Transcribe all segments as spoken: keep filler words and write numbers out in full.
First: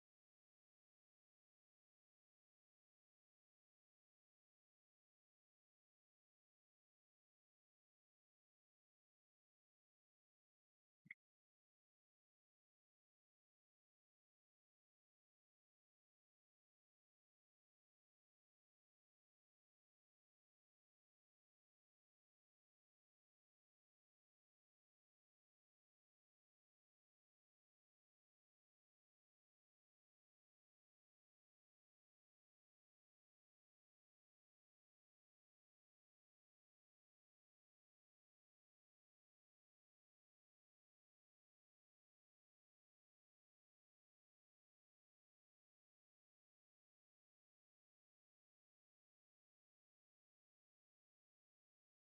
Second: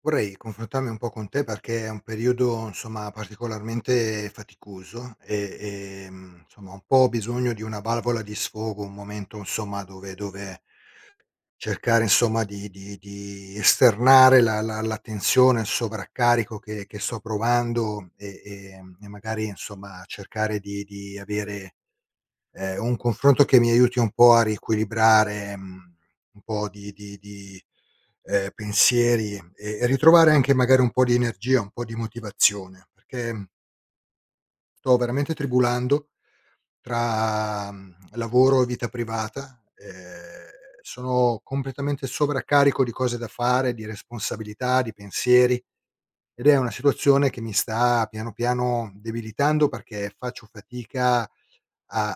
Vorrei confrontarmi un po' con te perché è un periodo, insomma, particolarmente faticoso e, e, mh, insomma, un po' ho bisogno di una valvola di sfogo, un momento, insomma, dove, dove cercare, insomma, di, di- di esternare la, la- la tensione, il sovraccarico che, che sto provando e, e, mh, e magari, insomma, cercare di, di avere ehm, un confronto che mi aiuti un po' a riequilibrare, mhmm, un po' di di di, ehm, pensieri e e ritrovare anche magari un po' di energia, un po' di motivazione, perché sto veramente tribulando tra, mhmm, lavoro e vita privata, ehm, sono completamente sovraccarico di cose da fare, di responsabilità, di pensieri, ed è una situazione che mi sta piano piano debilitando perché faccio fatica a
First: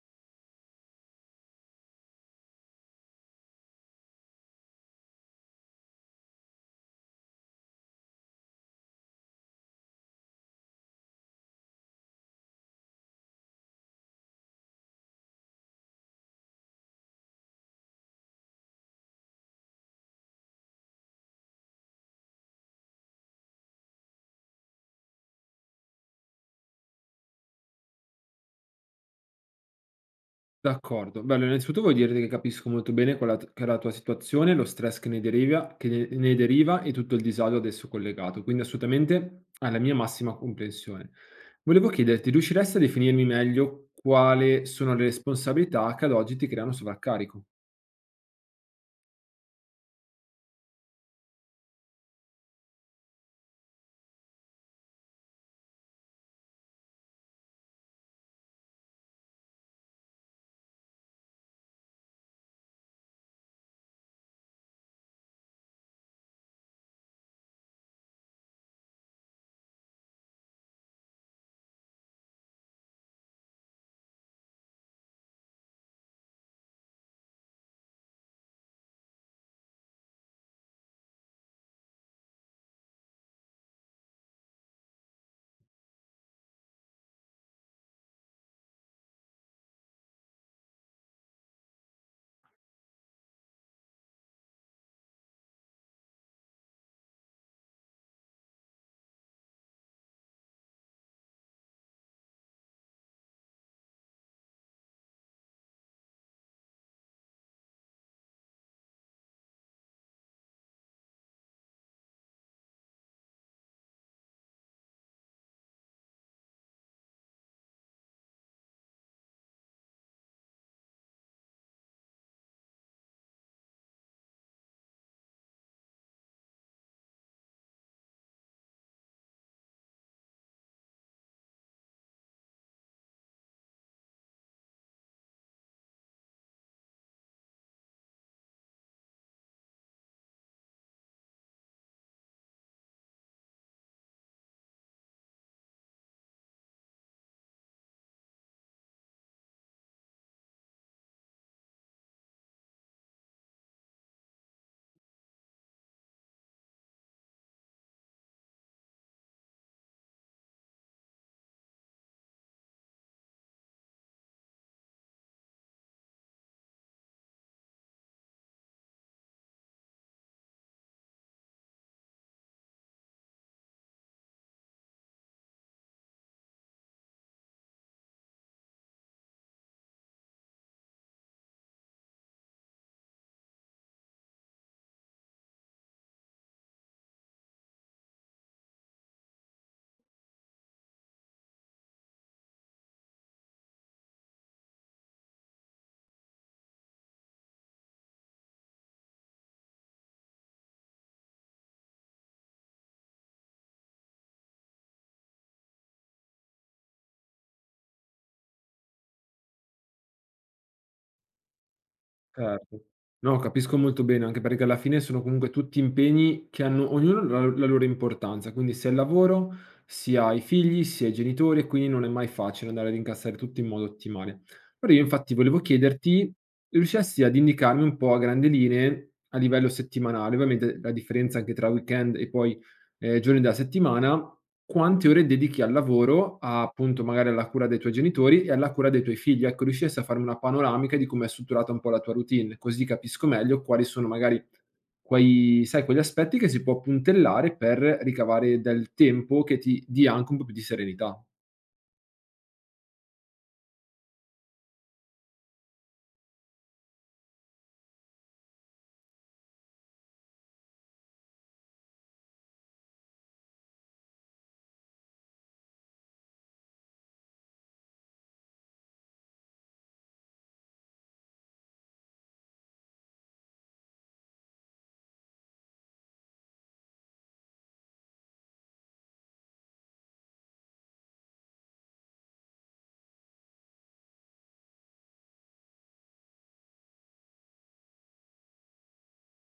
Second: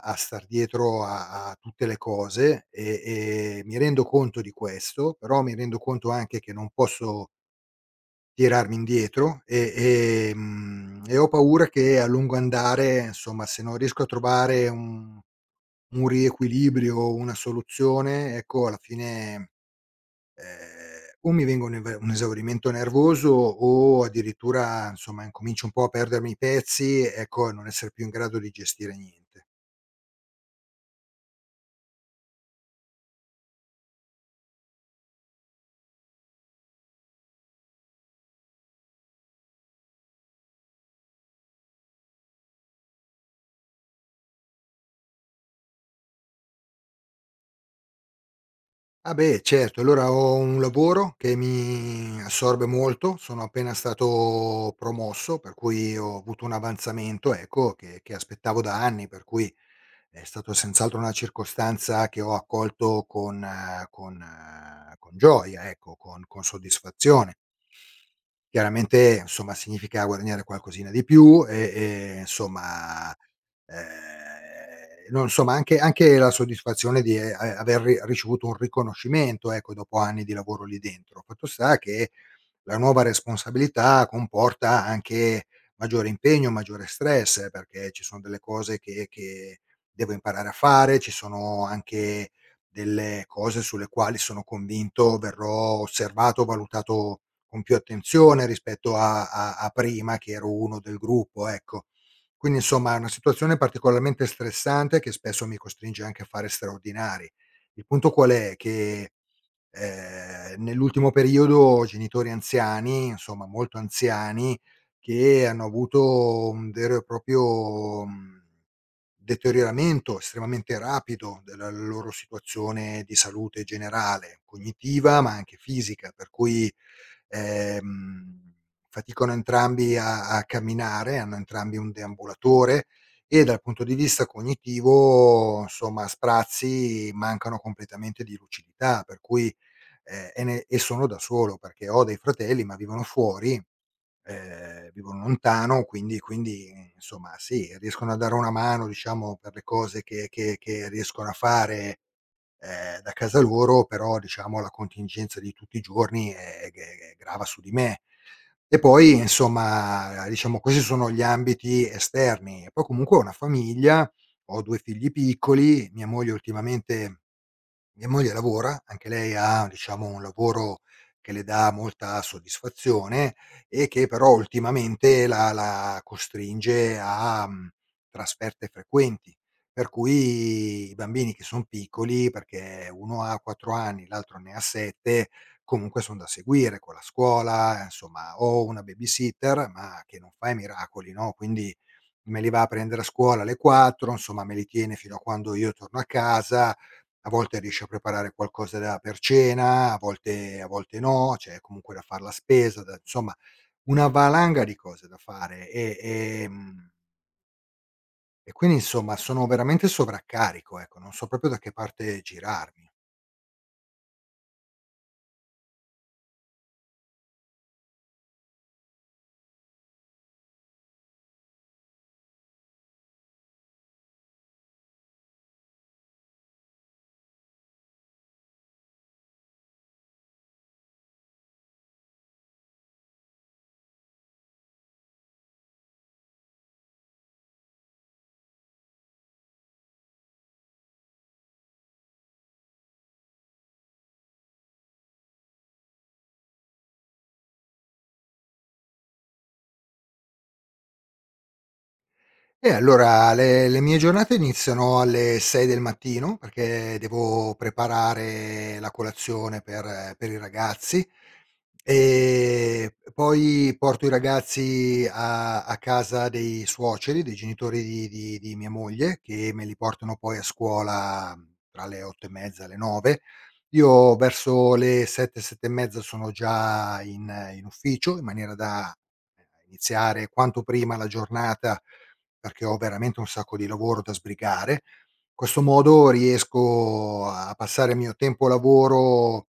a star dietro a a tutte le cose e e mi rendo conto di questo, però mi rendo conto anche che non posso tirarmi indietro e, ehm, e ho paura che a lungo andare, insomma, se non riesco a trovare un un riequilibrio, una soluzione, ecco alla fine, ehm, o mi venga un eve un esaurimento nervoso o addirittura, insomma, incomincio un po' a perdermi i pezzi, ecco, e non essere più in grado di gestire niente. D'accordo. Beh, allora innanzitutto voglio dirti che capisco molto bene qual è la t che è la tua situazione, lo stress che ne deriva che ne ne deriva e tutto il disagio ad esso collegato, quindi assolutamente hai la mia massima comprensione. Volevo chiederti, riusciresti a definirmi meglio quale sono le responsabilità che ad oggi ti creano sovraccarico? Ah beh, certo. Allora ho un lavoro che mi assorbe molto, sono appena stato promosso, per cui ho avuto un avanzamento, ecco, che che aspettavo da anni, per cui è stato senz'altro una circostanza che ho accolto con eh, con eh, con gioia, ecco, con con soddisfazione. Chiaramente, insomma, significa guadagnare qualcosina di più e e insomma, ehm, no, insomma anche anche la soddisfazione di, ehm, a aver ri- ricevuto un riconoscimento, ecco, dopo anni di lavoro lì dentro. Fatto sta che la nuova responsabilità comporta anche maggiore impegno, maggiore stress, perché ci sono delle cose che che devo imparare a fare, ci sono anche delle cose sulle quali sono convinto verrò osservato, valutato con più attenzione rispetto a a a prima che ero uno del gruppo, ecco. Quindi insomma è una situazione particolarmente stressante che spesso mi costringe anche a fare straordinari. Il punto qual è? Che Ehm, nell'ultimo periodo genitori anziani, insomma molto anziani, che hanno avuto un vero e proprio, mhmm, deterioramento estremamente rapido della loro situazione di salute generale, cognitiva ma anche fisica, per cui Ehm, faticano entrambi a a camminare, hanno entrambi un deambulatore e dal punto di vista cognitivo, insomma, a sprazzi mancano completamente di lucidità, per cui ehm, e ne e sono da solo, perché ho dei fratelli, ma vivono fuori, ehm, vivono lontano, quindi quindi eh, insomma sì, riescono a dare una mano, diciamo, per le cose che che che riescono a fare ehm, da casa loro, però diciamo la contingenza di tutti i giorni è g è grava su di me. E poi insomma, diciamo questi sono gli ambiti esterni. E poi comunque ho una famiglia, ho due figli piccoli, mia moglie ultimamente mia moglie lavora, anche lei ha diciamo un lavoro che le dà molta soddisfazione e che però ultimamente la la costringe a, mhmm, trasferte frequenti, per cui i bambini che son piccoli, perché uno ha quattro anni, l'altro ne ha sette, comunque son da seguire con la scuola, insomma ho una babysitter, ma che non fa i miracoli, no, quindi me li va a prendere a scuola alle quattro, insomma me li tiene fino a quando io torno a casa, a volte riesci a preparare qualcosa da per cena, a volte a volte no, c'è comunque da far la spesa, da insomma una valanga di cose da fare e, ehm, e quindi insomma sono veramente sovraccarico, ecco, non so proprio da che parte Certo. girarmi. No, capisco molto bene, anche perché alla fine sono comunque tutti impegni che hanno ognuno la, la loro importanza, quindi sia il lavoro, sia i figli, sia i genitori, e quindi non è mai facile andare ad incassare tutto in modo ottimale. Però io infatti volevo chiederti, riuscissi ad indicarmi un po' a grandi linee a livello settimanale, ovviamente la differenza anche tra weekend e poi ehm, giorni della settimana, quante ore dedichi al lavoro, a appunto magari alla cura dei tuoi genitori e alla cura dei tuoi figli. Ecco, riusciresti a farmi una panoramica di com'è strutturata un po' la tua routine, così capisco meglio quali sono magari quei sai, quegli aspetti che si può puntellare per ricavare del tempo che ti dia anche un po' più di serenità. E allora le le mie giornate iniziano alle sei del mattino, perché devo preparare la colazione per per i ragazzi. Ehm, poi porto i ragazzi a a casa dei suoceri, dei genitori di di di mia moglie, che me li portano poi a scuola tra le otto e mezza, e le nove. Io verso le sette, sette e mezza sono già in in ufficio, in maniera da iniziare quanto prima la giornata, perché ho veramente un sacco di lavoro da sbrigare. In questo modo riesco a passare il mio tempo lavoro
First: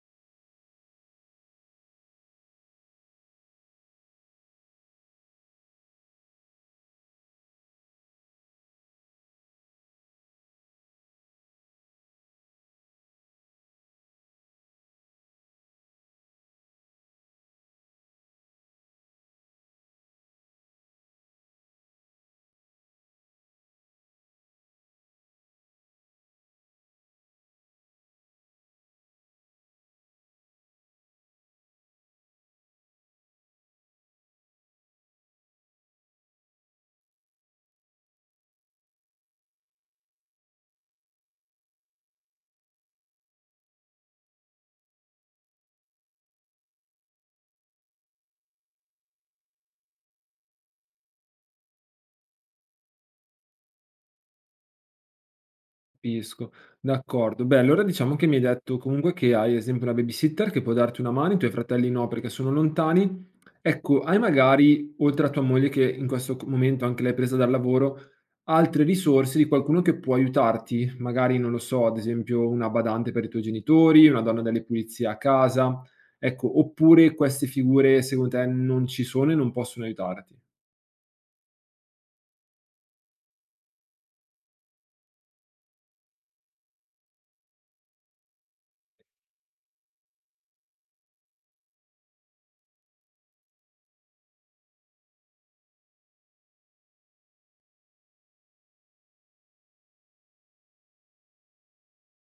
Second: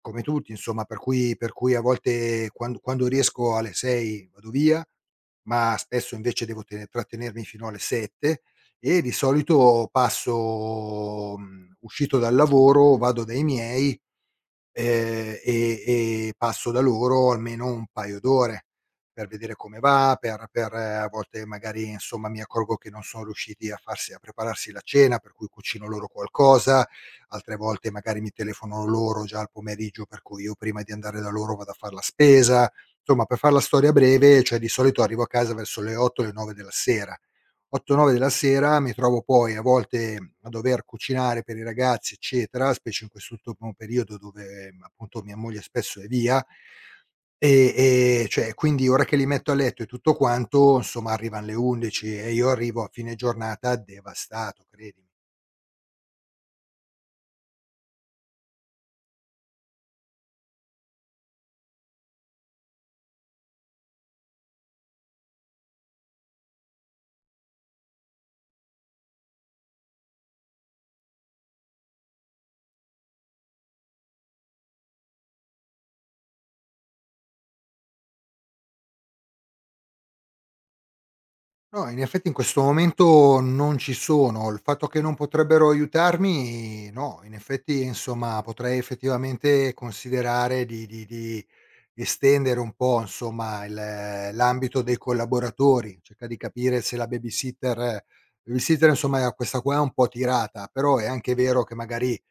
come tutti insomma, per cui per cui a volte quan quando riesco alle sei vado via, ma spesso invece devo te trattenermi fino alle sette, e di solito passo mhmm, uscito dal lavoro, vado dai miei. Ehm, e e passo da loro almeno un paio d'ore per vedere come va, per per eh, a volte magari, insomma, mi accorgo che non sono riusciti a farsi a prepararsi la cena, per cui cucino loro qualcosa, altre volte magari mi telefonano loro già al pomeriggio, per cui io prima di andare da loro vado a far la spesa. Insomma, per far la storia breve, cioè di solito arrivo a casa verso le otto o le nove della sera. otto, nove della sera mi trovo poi a volte a dover cucinare per i ragazzi, eccetera, specie in quest'ultimo periodo dove, ehm, appunto, mia moglie spesso è via, e e cioè quindi ora che li metto a letto e tutto quanto, insomma, arrivan le undici e io arrivo a fine giornata devastato, credimi. Capisco, d'accordo. Beh, allora diciamo che mi hai detto comunque che hai, ad esempio, una babysitter che può darti una mano, i tuoi fratelli no perché sono lontani. Ecco, hai magari, oltre a tua moglie che in questo c- momento anche lei è presa dal lavoro, altre risorse di qualcuno che può aiutarti? Magari, non lo so, ad esempio una badante per i tuoi genitori, una donna delle pulizie a casa. Ecco, oppure queste figure secondo te non ci sono e non possono aiutarti? No, in effetti in questo momento non ci sono. Il fatto che non potrebbero aiutarmi no, in effetti, insomma, potrei effettivamente considerare di di di estendere un po', insomma, il eh, l'ambito dei collaboratori, cerca di capire se la babysitter eh, babysitter insomma questa qua è un po' tirata, però è anche vero che magari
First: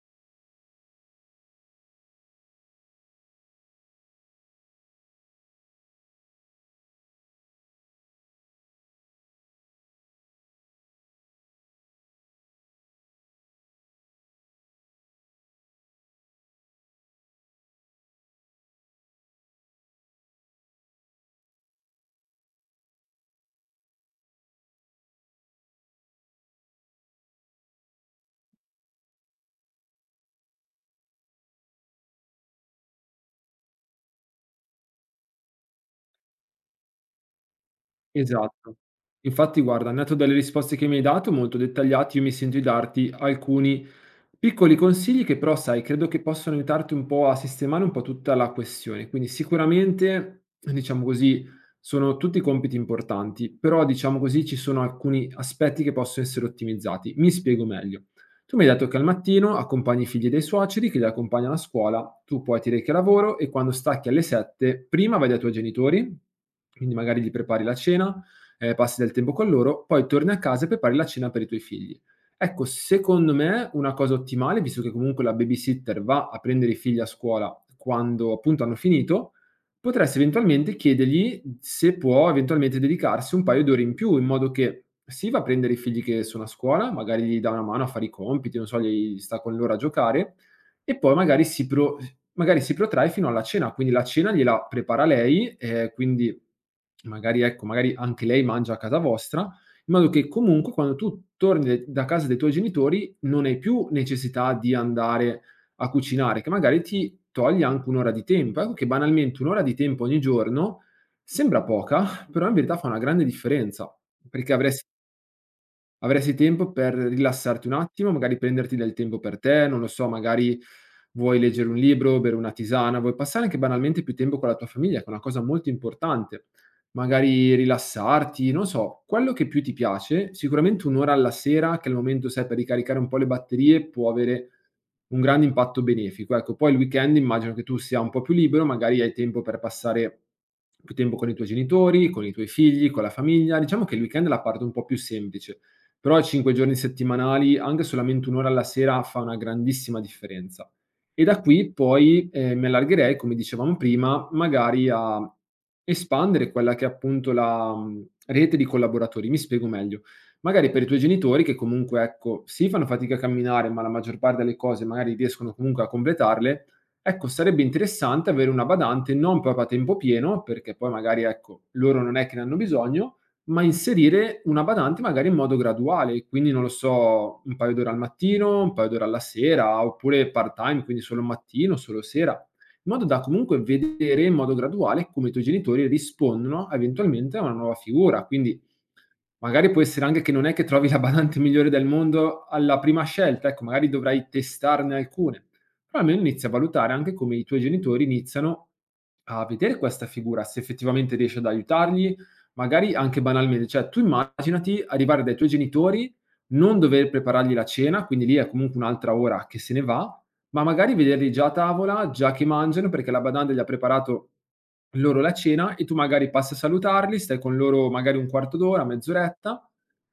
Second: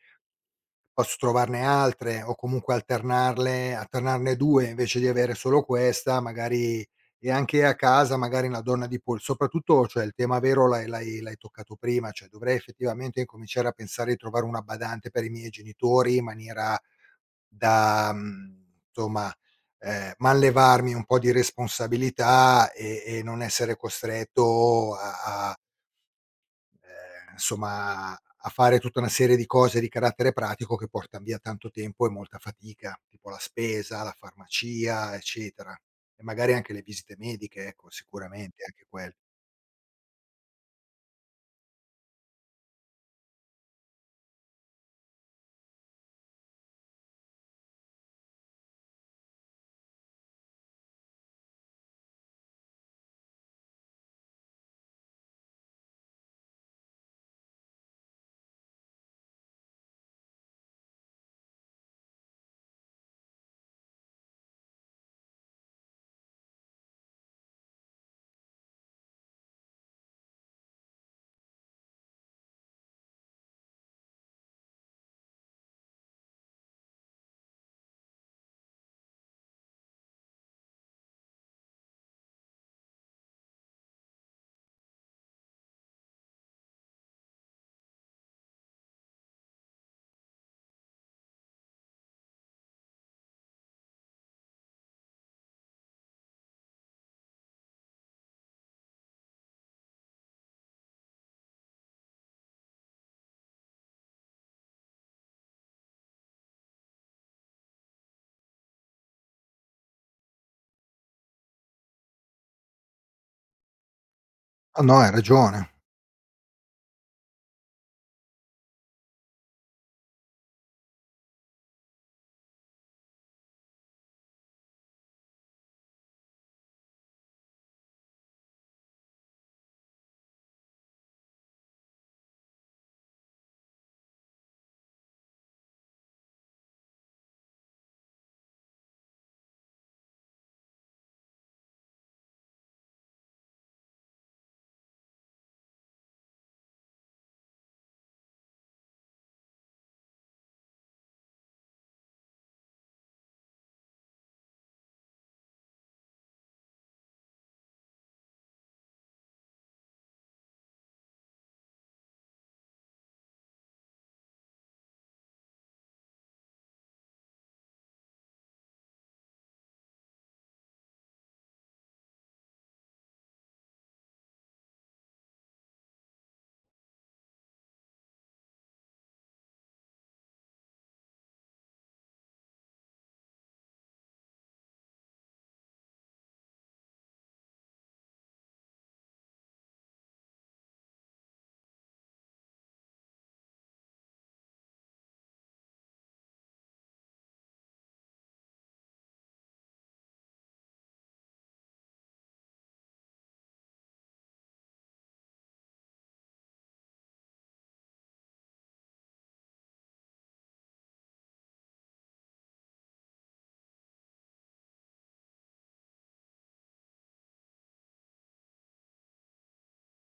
posso trovarne altre o comunque alternarle alternarne due invece di avere solo questa, magari, e anche a casa magari una donna di pol soprattutto, cioè il tema vero l'hai l'hai l'hai toccato prima, cioè dovrei effettivamente incominciare a pensare di trovare una badante per i miei genitori in maniera da, mhmm, insomma, ehm, manlevarmi un po' di responsabilità e e non essere costretto a a ehm, insomma a fare tutta una serie di cose di carattere pratico che portan via tanto tempo e molta fatica, tipo la spesa, la farmacia, eccetera. E magari anche le visite mediche, ecco, sicuramente Esatto. anche quel. Infatti guarda, nato dalle risposte che mi hai dato, molto dettagliate, io mi sento di darti alcuni piccoli consigli che però sai, credo che possano aiutarti un po' a sistemare un po' tutta la questione. Quindi sicuramente, diciamo così, sono tutti compiti importanti, però diciamo così ci sono alcuni aspetti che possono essere ottimizzati. Mi spiego meglio. Tu mi hai detto che al mattino accompagni i figli dei suoceri che li accompagnano a scuola, tu poi ti rechi a lavoro e quando stacchi alle sette prima vai dai tuoi genitori, quindi magari gli prepari la cena, eh, passi del tempo con loro, poi torni a casa e prepari la cena per i tuoi figli. Ecco, secondo me una cosa ottimale, visto che comunque la babysitter va a prendere i figli a scuola quando appunto hanno finito, potresti eventualmente chiedergli se può eventualmente dedicarsi un paio d'ore in più, in modo che sì, va a prendere i figli che sono a scuola, magari gli dà una mano a fare i compiti, non so, gli sta con loro a giocare, e poi magari si, pro- magari si protrae fino alla cena, quindi la cena gliela prepara lei, eh, quindi magari, ecco, magari anche lei mangia a casa vostra in modo che comunque quando tu torni de da casa dei tuoi genitori non hai più necessità di andare a cucinare, che magari ti toglie anche un' ora di tempo. Ecco che banalmente un' ora di tempo ogni giorno sembra poca, però in verità fa una grande differenza, perché avresti No, no, hai ragione. Avresti tempo per rilassarti un attimo, magari prenderti del tempo per te, non lo so, magari vuoi leggere un libro, bere una tisana, vuoi passare anche banalmente più tempo con la tua famiglia, che è una cosa molto importante. Magari rilassarti, non so, quello che più ti piace, sicuramente un'ora alla sera, che è il momento, sai, per ricaricare un po' le batterie, può avere un grande impatto benefico. Ecco, poi il weekend immagino che tu sia un po' più libero, magari hai tempo per passare più tempo con i tuoi genitori, con i tuoi figli, con la famiglia. Diciamo che il weekend è la parte un po' più semplice. Però cinque giorni settimanali, anche solamente un' ora alla sera, fa una grandissima differenza. E da qui poi, ehm, mi allargherei, come dicevamo prima, magari a espandere quella che è appunto la, mhmm, rete di collaboratori. Mi spiego meglio: magari per i tuoi genitori che comunque, ecco, sì fanno fatica a camminare, ma la maggior parte delle cose magari riescono comunque a completarle, ecco sarebbe interessante avere una badante non proprio a tempo pieno, perché poi magari, ecco, loro non è che ne hanno bisogno, ma inserire una badante magari in modo graduale, quindi non lo so, un paio d'ore al mattino, un paio d'ore alla sera, oppure part-time, quindi solo mattino, solo sera, in modo da comunque vedere in modo graduale come i tuoi genitori rispondono eventualmente a una nuova figura. Quindi magari può essere anche che non è che trovi la badante migliore del mondo alla prima scelta, ecco, magari dovrai testarne alcune, però almeno inizi a valutare anche come i tuoi genitori iniziano a vedere questa figura, se effettivamente riesci ad aiutarli, magari anche banalmente. Cioè, tu immaginati arrivare dai tuoi genitori, non dover preparargli la cena, quindi lì è comunque un'altra ora che se ne va, ma magari vederli già a tavola, già che mangiano, perché la badante gli ha preparato loro la cena e tu magari passi a salutarli, stai con loro magari un quarto d'ora, mezz'oretta,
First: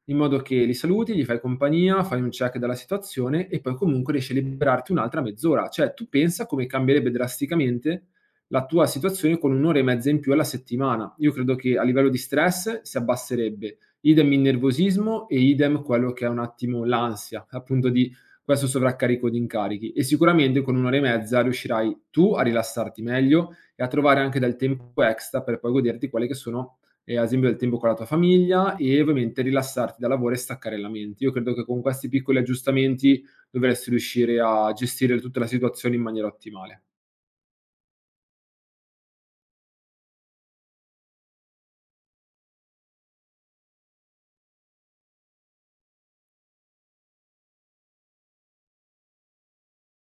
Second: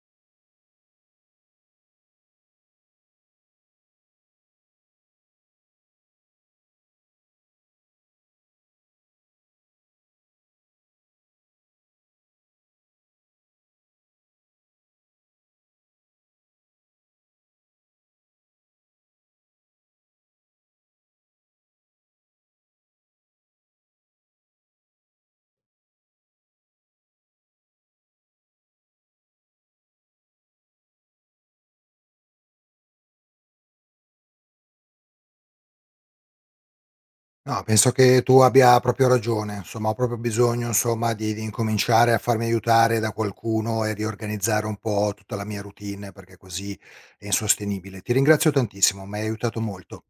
in modo che li saluti, gli fai compagnia, fai un check della situazione e poi comunque riesci a liberarti un'altra mezz'ora. Cioè, tu pensa come cambierebbe drasticamente la tua situazione con un'ora e mezza in più alla settimana. Io credo che a livello di stress si abbasserebbe, idem il nervosismo e idem quello che è un attimo l'ansia, appunto di questo sovraccarico di incarichi e sicuramente con un'ora e mezza riuscirai tu a rilassarti meglio e a trovare anche del tempo extra per poi goderti quelle che sono, eh, ad esempio, del tempo con la tua famiglia e ovviamente rilassarti dal lavoro e staccare la mente. Io credo che con questi piccoli aggiustamenti dovresti riuscire a gestire tutta la situazione in maniera ottimale. No, penso che tu abbia proprio ragione. Insomma, ho proprio bisogno, insomma, di di incominciare a farmi aiutare da qualcuno e riorganizzare un po' tutta la mia routine, perché così è insostenibile. Ti ringrazio tantissimo, mi hai aiutato molto.